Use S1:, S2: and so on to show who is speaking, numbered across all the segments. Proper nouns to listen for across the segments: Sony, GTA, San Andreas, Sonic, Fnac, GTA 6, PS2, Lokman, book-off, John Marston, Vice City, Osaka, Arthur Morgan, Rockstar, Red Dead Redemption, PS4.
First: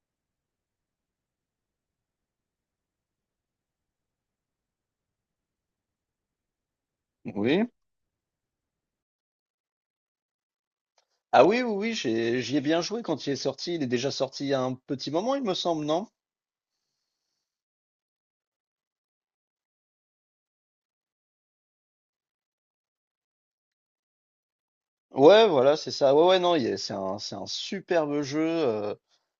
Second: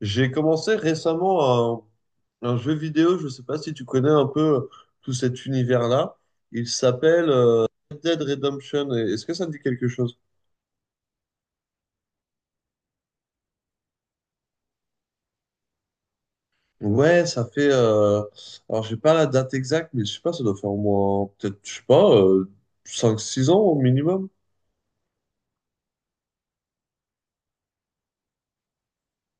S1: J'ai commencé récemment un jeu vidéo, je ne sais pas si tu connais un peu tout cet univers-là. Il s'appelle
S2: Oui.
S1: Red Dead Redemption. Est-ce que ça te dit quelque chose?
S2: Ah oui, oui, oui, j'y ai bien joué quand il est sorti. Il est déjà sorti il y a un petit moment, il me semble, non?
S1: Ouais, ça fait... alors, j'ai pas la date exacte, mais je sais pas, ça doit faire au moins, peut-être, je sais pas, 5, 6 ans au minimum.
S2: Ouais, voilà, c'est ça. Ouais, ouais, non, c'est un superbe jeu.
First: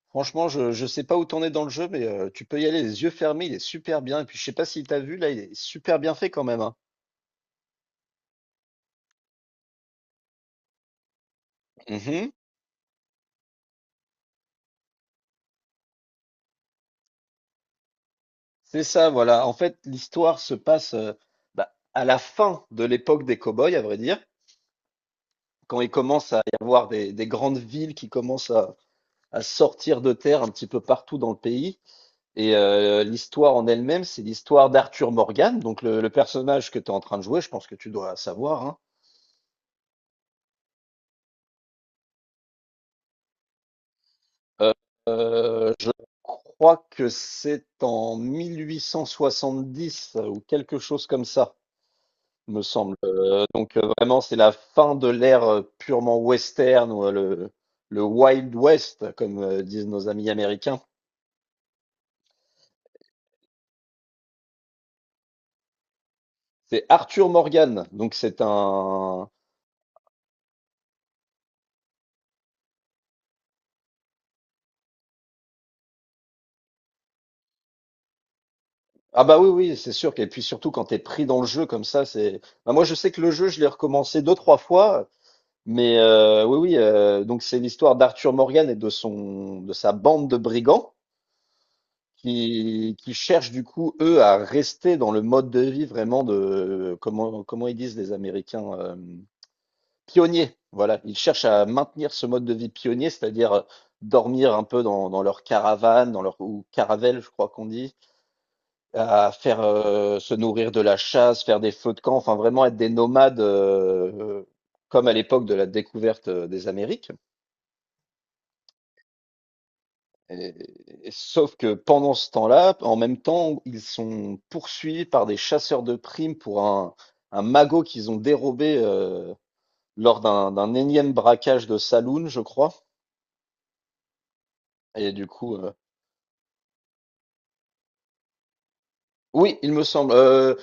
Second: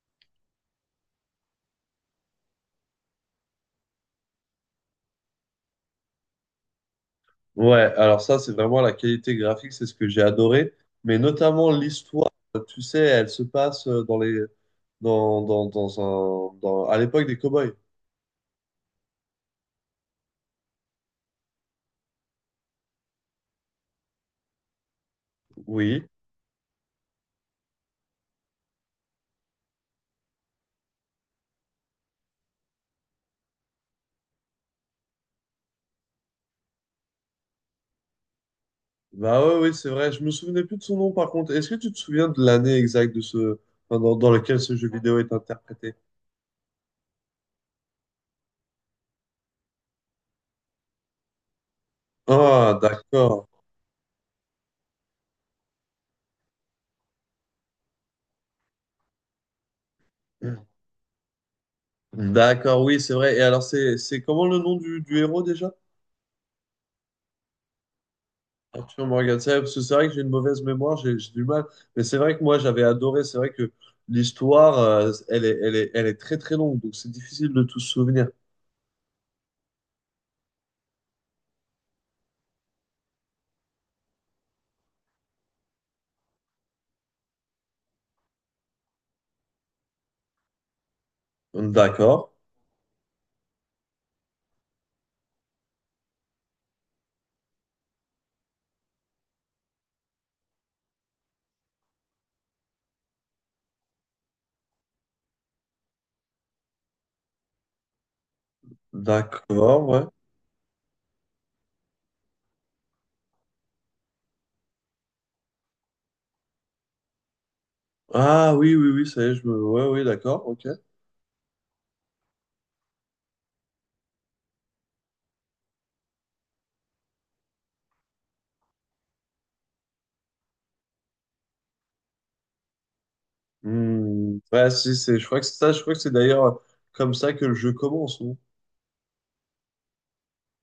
S2: Franchement, je sais pas où t'en es dans le jeu, mais tu peux y aller les yeux fermés, il est super bien. Et puis, je sais pas si t'as vu, là, il est super bien fait quand même, hein.
S1: Ouais, alors ça, c'est vraiment la qualité graphique, c'est ce que j'ai adoré. Mais notamment l'histoire,
S2: Mhm.
S1: tu sais, elle se passe dans les... Dans, dans, dans un, dans, à l'époque des cow-boys.
S2: C'est ça, voilà. En fait, l'histoire se passe bah, à la fin de l'époque des cow-boys, à vrai dire, quand il
S1: Oui.
S2: commence à y avoir des grandes villes qui commencent à sortir de terre un petit peu partout dans le pays. Et l'histoire en elle-même, c'est l'histoire d'Arthur Morgan, donc le personnage que tu es en train de jouer, je pense que tu dois savoir, hein.
S1: Bah ouais, oui, c'est vrai. Je me souvenais plus de son nom, par contre. Est-ce que tu te souviens de l'année exacte de ce... enfin, dans, dans lequel
S2: Euh,
S1: ce jeu vidéo est
S2: euh, je
S1: interprété?
S2: crois que c'est en 1870, ou quelque chose comme ça, me
S1: Ah,
S2: semble. Euh,
S1: d'accord.
S2: donc euh, vraiment, c'est la fin de l'ère purement western, ou, le Wild West, comme disent nos amis américains.
S1: D'accord, oui, c'est vrai. Et alors, c'est comment le nom du héros déjà?
S2: C'est Arthur Morgan, donc
S1: Arthur Morgan. C'est parce que c'est vrai que j'ai une mauvaise mémoire, j'ai du mal. Mais c'est vrai que moi, j'avais adoré. C'est vrai que l'histoire, elle est très très longue, donc c'est difficile de tout se souvenir.
S2: ah bah oui, oui, c'est sûr. Et puis surtout quand t'es pris dans le jeu comme ça, c'est. Bah moi je sais que le jeu, je l'ai recommencé deux, trois fois, mais oui, oui. Donc c'est l'histoire d'Arthur Morgan et de sa bande de brigands
S1: D'accord,
S2: qui cherchent du coup, eux, à rester dans le mode de vie vraiment de comment ils disent les Américains, pionniers. Voilà. Ils cherchent à maintenir ce mode de vie pionnier, c'est-à-dire dormir un peu dans leur caravane, dans leur ou caravelle, je crois qu'on dit, à faire
S1: d'accord, ouais.
S2: se nourrir de la chasse, faire des feux de camp, enfin vraiment être des nomades comme à l'époque de la découverte des Amériques.
S1: Ah oui, oui, oui, ça y est, je me... Ouais, oui, d'accord,
S2: Et-
S1: ok.
S2: Sauf que pendant ce temps-là, en même temps, ils sont poursuivis par des chasseurs de primes pour un magot qu'ils ont dérobé, lors d'un énième braquage de saloon, je crois.
S1: Hmm, ouais, si,
S2: Et
S1: c'est, je
S2: du
S1: crois que c'est
S2: coup,
S1: ça, je crois que c'est d'ailleurs comme ça que le jeu commence, non?
S2: oui, il me semble. Euh,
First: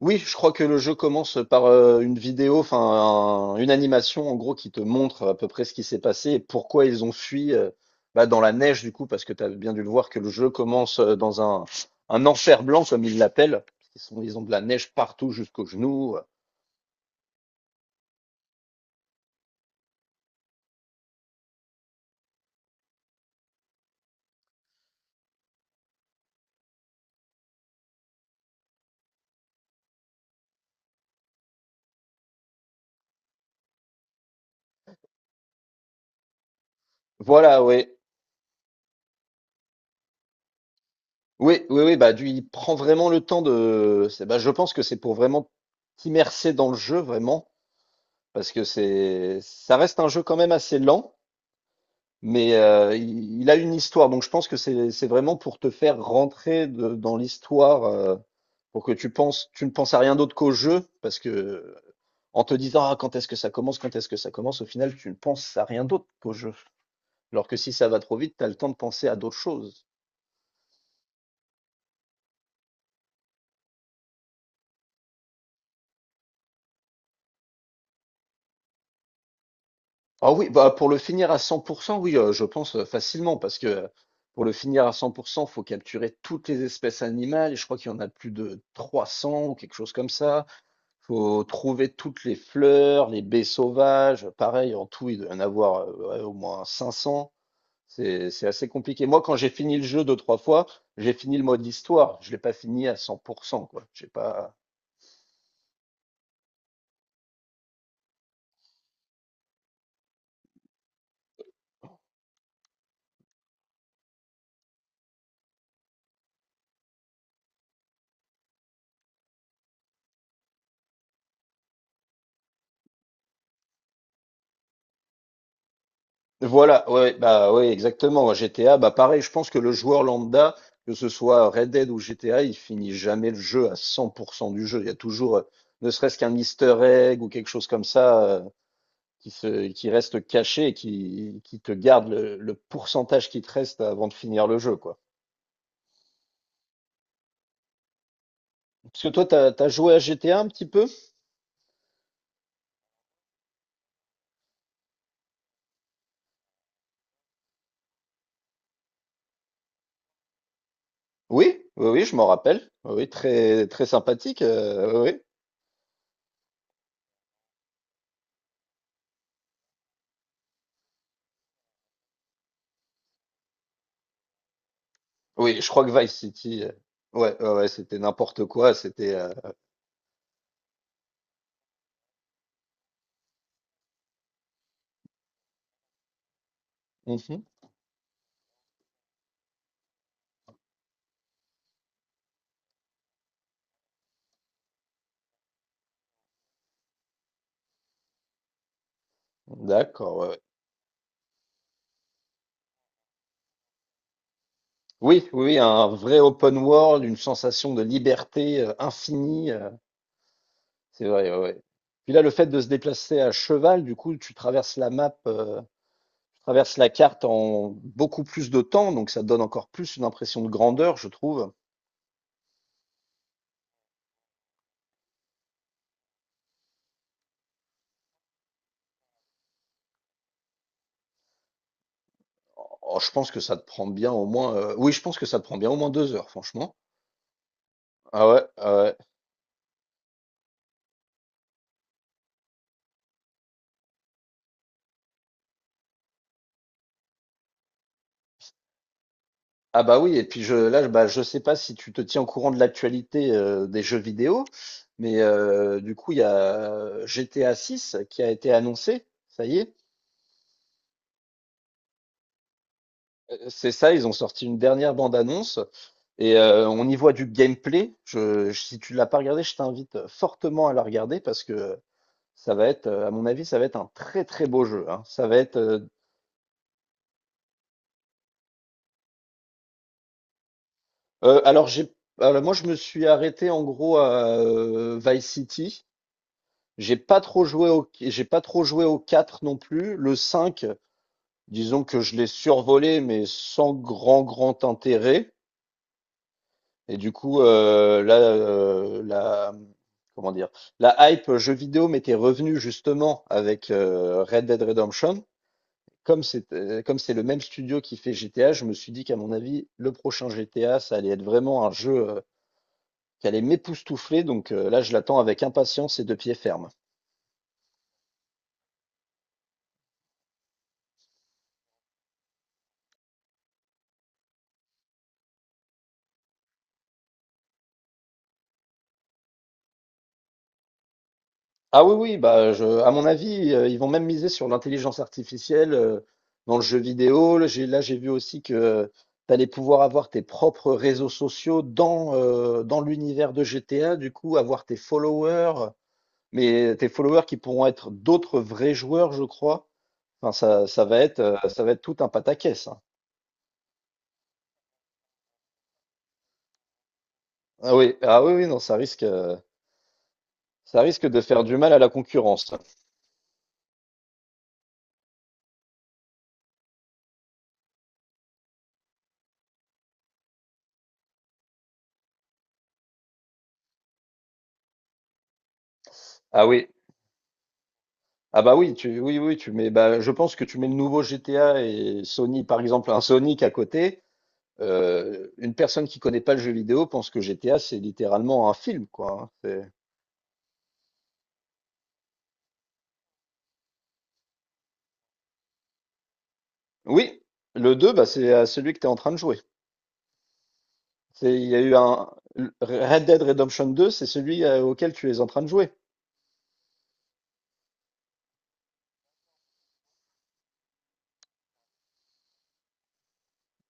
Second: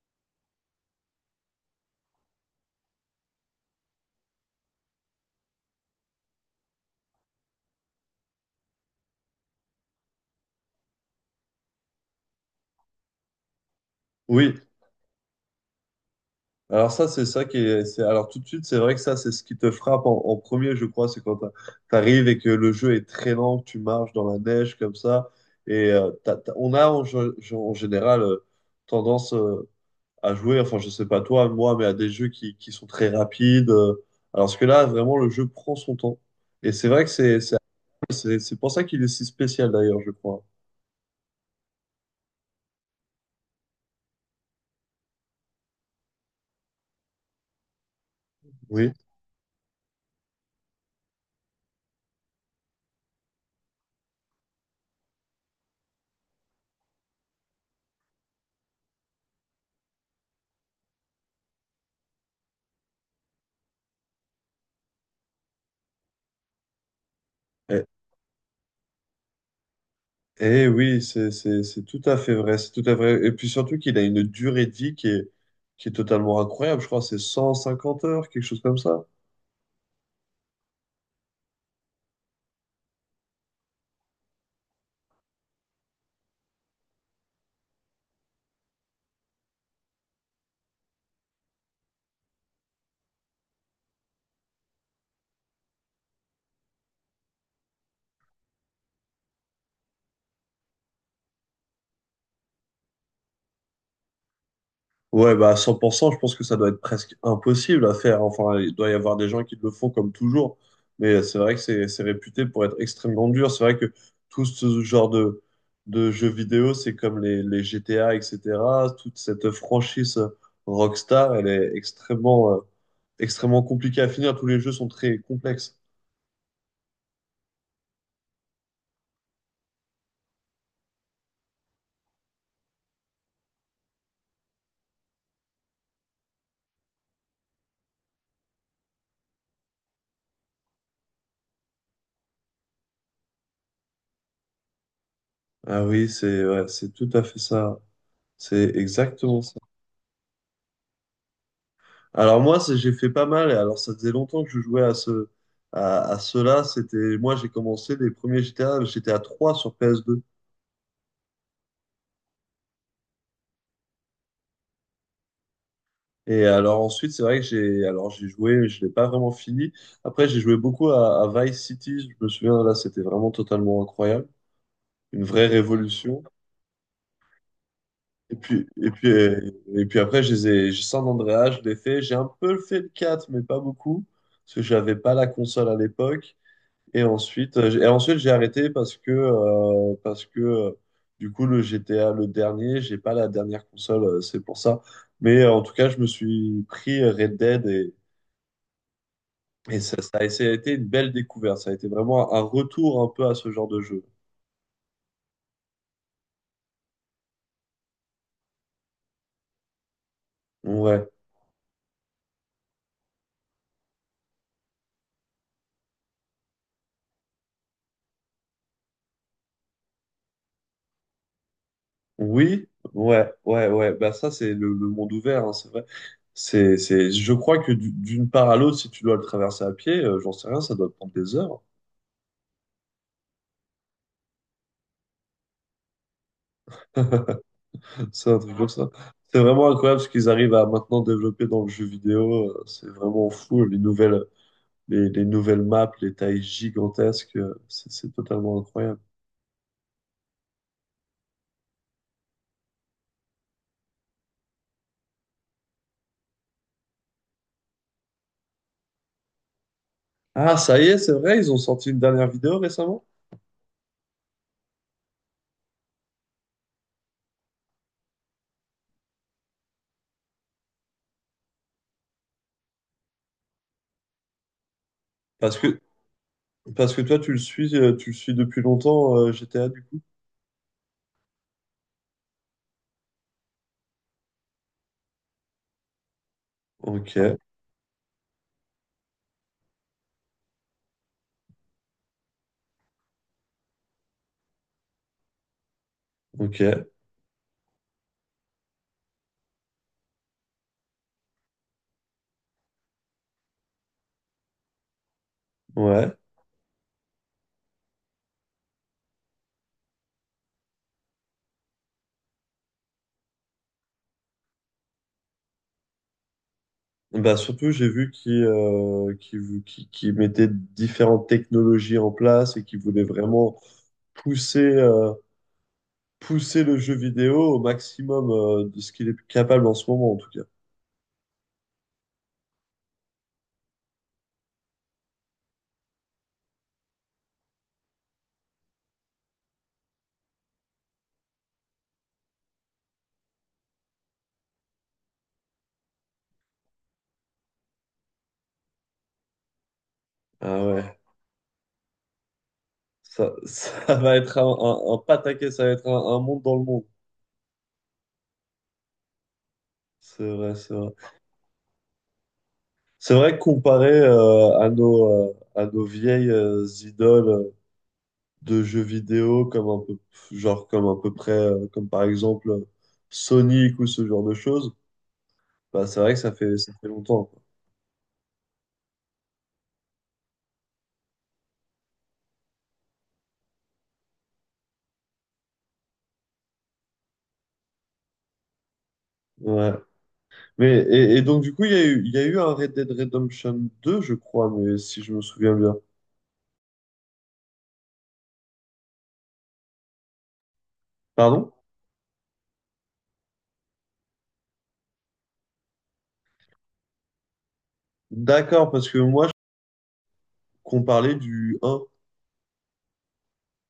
S2: Oui, je crois que le jeu commence par, une vidéo, enfin un une animation en gros qui te montre à peu près ce qui s'est passé et pourquoi ils ont fui, bah, dans la neige, du coup, parce que tu as bien dû le voir que le jeu commence, dans un enfer blanc comme ils l'appellent. Ils ont de
S1: Oui,
S2: la neige partout jusqu'aux genoux,
S1: alors ça, c'est ça qui est, c'est, alors tout de suite, c'est vrai que ça, c'est ce qui te frappe en premier, je crois, c'est quand t'arrives et que le jeu est très lent, que tu marches dans la neige comme ça, et on a en général tendance à jouer, enfin, je sais pas toi, moi, mais à des jeux qui sont très rapides, alors que là, vraiment, le jeu prend son temps, et c'est vrai que c'est, c'est,
S2: voilà, ouais.
S1: c'est c'est pour ça qu'il est si spécial d'ailleurs, je crois.
S2: Oui, oui, oui, bah, du il prend vraiment le temps je pense que c'est pour vraiment t'immerger dans le jeu, vraiment, parce que
S1: Oui.
S2: c'est ça reste un jeu quand même assez lent. Mais il a une histoire, donc je pense que c'est vraiment pour te faire rentrer de dans l'histoire, pour que tu ne penses à rien d'autre qu'au jeu parce que, en te disant: «Ah, quand est-ce que ça commence? Quand est-ce que ça commence?» au final, tu ne penses à rien d'autre qu'au jeu. Alors que si ça va trop vite, tu as le temps de penser à d'autres choses.
S1: Eh oui, c'est tout à fait vrai, c'est tout à fait vrai. Et puis surtout qu'il a une durée de vie qui est totalement incroyable. Je crois que c'est 150 heures, quelque chose comme ça.
S2: Ah oui, bah, pour le finir à 100, oui, je pense, facilement, parce que, pour le finir à 100 faut capturer toutes les espèces animales, et je crois qu'il y en a plus de 300 ou quelque chose comme ça. Faut trouver toutes les fleurs, les baies sauvages. Pareil, en tout, il doit y en avoir ouais, au moins 500. C'est assez compliqué. Moi, quand j'ai fini le jeu deux, trois fois, j'ai fini le mode histoire. Je l'ai pas fini à 100%, quoi. J'ai pas.
S1: Ouais, bah à 100%. Je pense que ça doit être presque impossible à faire. Enfin, il doit y avoir des gens qui le font comme toujours. Mais c'est vrai que c'est réputé pour être extrêmement dur. C'est vrai que tout ce genre de jeux vidéo, c'est comme les GTA, etc. Toute cette franchise Rockstar, elle est extrêmement, extrêmement compliquée à finir. Tous les jeux sont très complexes.
S2: Voilà, ouais, bah ouais, exactement. GTA, bah pareil, je pense que le joueur lambda, que ce soit Red Dead ou GTA, il finit jamais le jeu à 100% du jeu. Il y a toujours, ne serait-ce qu'un Easter egg ou quelque chose comme ça, qui reste caché et qui te garde le pourcentage qui te reste avant de finir le jeu, quoi.
S1: Ah oui, c'est ouais, c'est tout à fait ça. C'est
S2: Parce que toi,
S1: exactement ça.
S2: t'as joué à GTA un petit peu?
S1: Alors moi, j'ai fait pas mal. Et alors ça faisait longtemps que je jouais à cela. C'était moi, j'ai commencé les premiers GTA. J'étais à 3 sur PS2.
S2: Oui, oui, oui, je m'en rappelle. Oui, oui, très, très sympathique. Oui, oui.
S1: Et alors ensuite, c'est vrai que j'ai joué, mais je l'ai pas vraiment fini. Après, j'ai joué beaucoup à Vice City. Je me souviens là, c'était vraiment totalement incroyable, une vraie
S2: Oui, je crois que Vice
S1: révolution.
S2: City, ouais, ouais, ouais, c'était
S1: Et
S2: n'importe
S1: puis,
S2: quoi.
S1: et puis,
S2: C'était.
S1: euh, et puis après, j'ai San Andreas, je l'ai fait. J'ai un peu fait le 4 mais pas beaucoup, parce que j'avais pas la console à l'époque. Et
S2: Mhm,
S1: ensuite, et ensuite j'ai arrêté parce que, du coup, le GTA, le dernier, j'ai pas la dernière console, c'est pour ça. Mais en tout cas, je me suis pris Red Dead et ça,
S2: d'accord,
S1: ça a
S2: ouais, ouais.
S1: ça a été une belle découverte. Ça a été vraiment un retour un peu à ce genre de jeu.
S2: Oui, oui, oui, un vrai open world, une sensation de liberté infinie. euh,
S1: Ouais.
S2: c'est vrai. Ouais, ouais. Puis là, le fait de se déplacer à cheval, du coup, tu traverses la map. Traverse la carte en beaucoup plus de temps, donc ça donne encore plus une impression de grandeur, je trouve.
S1: Oui, ouais, ouais, ouais. Bah ça, c'est le monde ouvert, hein, c'est vrai. Je crois que d'une part à l'autre, si tu dois le traverser à pied, j'en sais rien, ça doit prendre des heures.
S2: Oh, je pense que ça te prend bien au moins, oui, je pense que ça te prend bien au moins 2 heures, franchement. Ah
S1: C'est un
S2: ouais,
S1: truc comme
S2: ah
S1: ça.
S2: ouais.
S1: C'est vraiment incroyable ce qu'ils arrivent à maintenant développer dans le jeu vidéo. C'est vraiment fou. Les nouvelles maps, les tailles gigantesques, c'est totalement incroyable.
S2: Ah bah oui, et puis là, bah, je sais pas si tu te tiens au courant de l'actualité, des jeux vidéo, mais du coup, il y a GTA 6 qui a été annoncé, ça y est.
S1: Ah, ça y est, c'est vrai, ils ont sorti une dernière vidéo récemment.
S2: C'est ça, ils ont sorti une dernière bande-annonce et on y voit du gameplay. Si tu l'as pas regardé, je t'invite fortement à la regarder, parce que à mon avis, ça va être un très très beau jeu, hein. Ça va être.
S1: Parce que, parce que toi, tu le suis depuis longtemps, GTA, du coup.
S2: Alors j'ai, alors moi je me suis arrêté en gros à Vice City. J'ai
S1: Ok,
S2: pas trop joué au, j'ai pas trop joué au 4 non plus. Le 5, disons que je l'ai survolé, mais sans grand grand intérêt.
S1: ok,
S2: Et du coup, là, comment dire, la hype jeu vidéo m'était revenue justement avec Red Dead Redemption.
S1: ouais.
S2: Comme c'est le même studio qui fait GTA, je me suis dit qu'à mon avis, le prochain GTA, ça allait être vraiment un jeu, qui allait m'époustoufler, donc là, je l'attends avec impatience et de pied ferme.
S1: Bah surtout, j'ai vu qu'ils mettaient différentes technologies en place et qu'ils voulaient vraiment pousser, euh, pousser le jeu vidéo au maximum de ce qu'il est capable en ce moment, en tout cas.
S2: Ah oui, oui, bah, je à mon avis, ils vont même miser sur l'intelligence artificielle, dans le jeu vidéo. Là, j'ai vu aussi que tu allais pouvoir avoir tes propres réseaux sociaux dans, dans l'univers de GTA, du coup, avoir tes followers, mais tes followers qui pourront être d'autres vrais joueurs, je crois. Enfin,
S1: Ah ouais,
S2: ça va être tout un pataquès, hein.
S1: ça va être un pataquès, ça va être un monde dans le monde.
S2: Ah oui, ah oui, oui, non,
S1: C'est vrai, c'est
S2: ça
S1: vrai.
S2: risque de faire du mal à la concurrence.
S1: C'est vrai que comparé à nos vieilles idoles de jeux vidéo, comme un peu, genre comme à peu près, comme par exemple Sonic ou ce genre de choses, bah, c'est vrai que ça
S2: Ah
S1: fait,
S2: oui,
S1: ça fait longtemps, quoi.
S2: ah bah oui, oui, oui, bah, je pense que tu mets le nouveau GTA et Sony, par exemple, un Sonic à côté. Une personne qui connaît pas le jeu vidéo pense que GTA, c'est littéralement un film, quoi, hein.
S1: Ouais. Mais, et donc, du coup, il y a eu un Red Dead Redemption 2 je crois, mais si je me souviens bien.
S2: Oui, le deux, bah, c'est celui que tu es en train de jouer. Il
S1: Pardon?
S2: y a eu un Red Dead Redemption 2, c'est celui auquel tu es en train de jouer.
S1: D'accord, parce que moi, qu'on parlait du un.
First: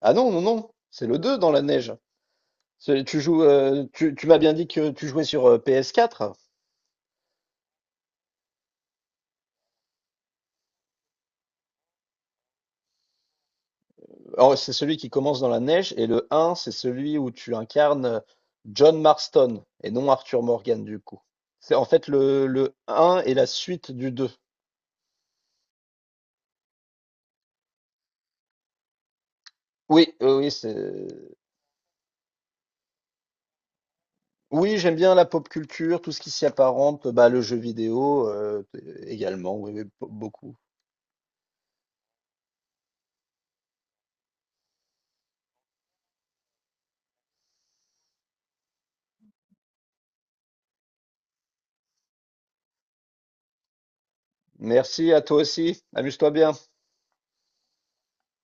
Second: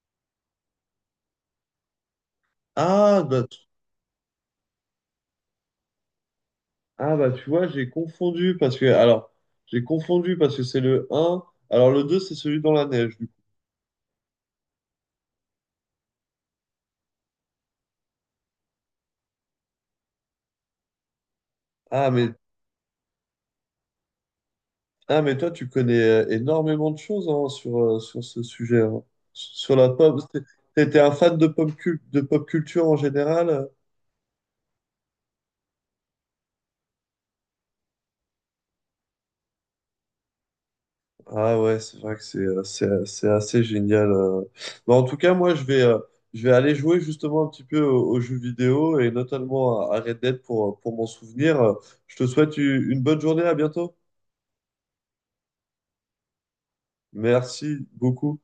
S2: Ah non, non, non, c'est le 2 dans la neige.
S1: Ah,
S2: Tu joues,
S1: bah, tu-
S2: tu m'as bien dit que tu jouais sur PS4.
S1: ah, bah tu vois, j'ai confondu, parce que, alors, j'ai confondu, parce que c'est le un. Alors, le 2 c'est celui dans la neige, du coup.
S2: Alors, c'est celui qui commence dans la neige et le 1, c'est celui où tu incarnes John Marston et non Arthur Morgan, du coup. C'est en fait
S1: Ah, mais,
S2: le 1 et la suite du 2.
S1: ah, mais toi, tu connais énormément de choses hein, sur ce sujet, hein. Sur la
S2: Oui,
S1: pop.
S2: oui,
S1: T'étais un
S2: c'est.
S1: fan de pop culture en général?
S2: Oui, j'aime bien la pop culture, tout ce qui s'y apparente, bah, le jeu vidéo, également, oui, oui, beaucoup.
S1: Ah ouais, c'est vrai que c'est assez génial. Mais en tout cas, moi, je vais aller jouer justement un petit peu aux jeux vidéo et notamment à Red Dead pour m'en souvenir. Je te souhaite une bonne journée, à bientôt.
S2: Merci à toi aussi. Amuse-toi bien.
S1: Merci beaucoup.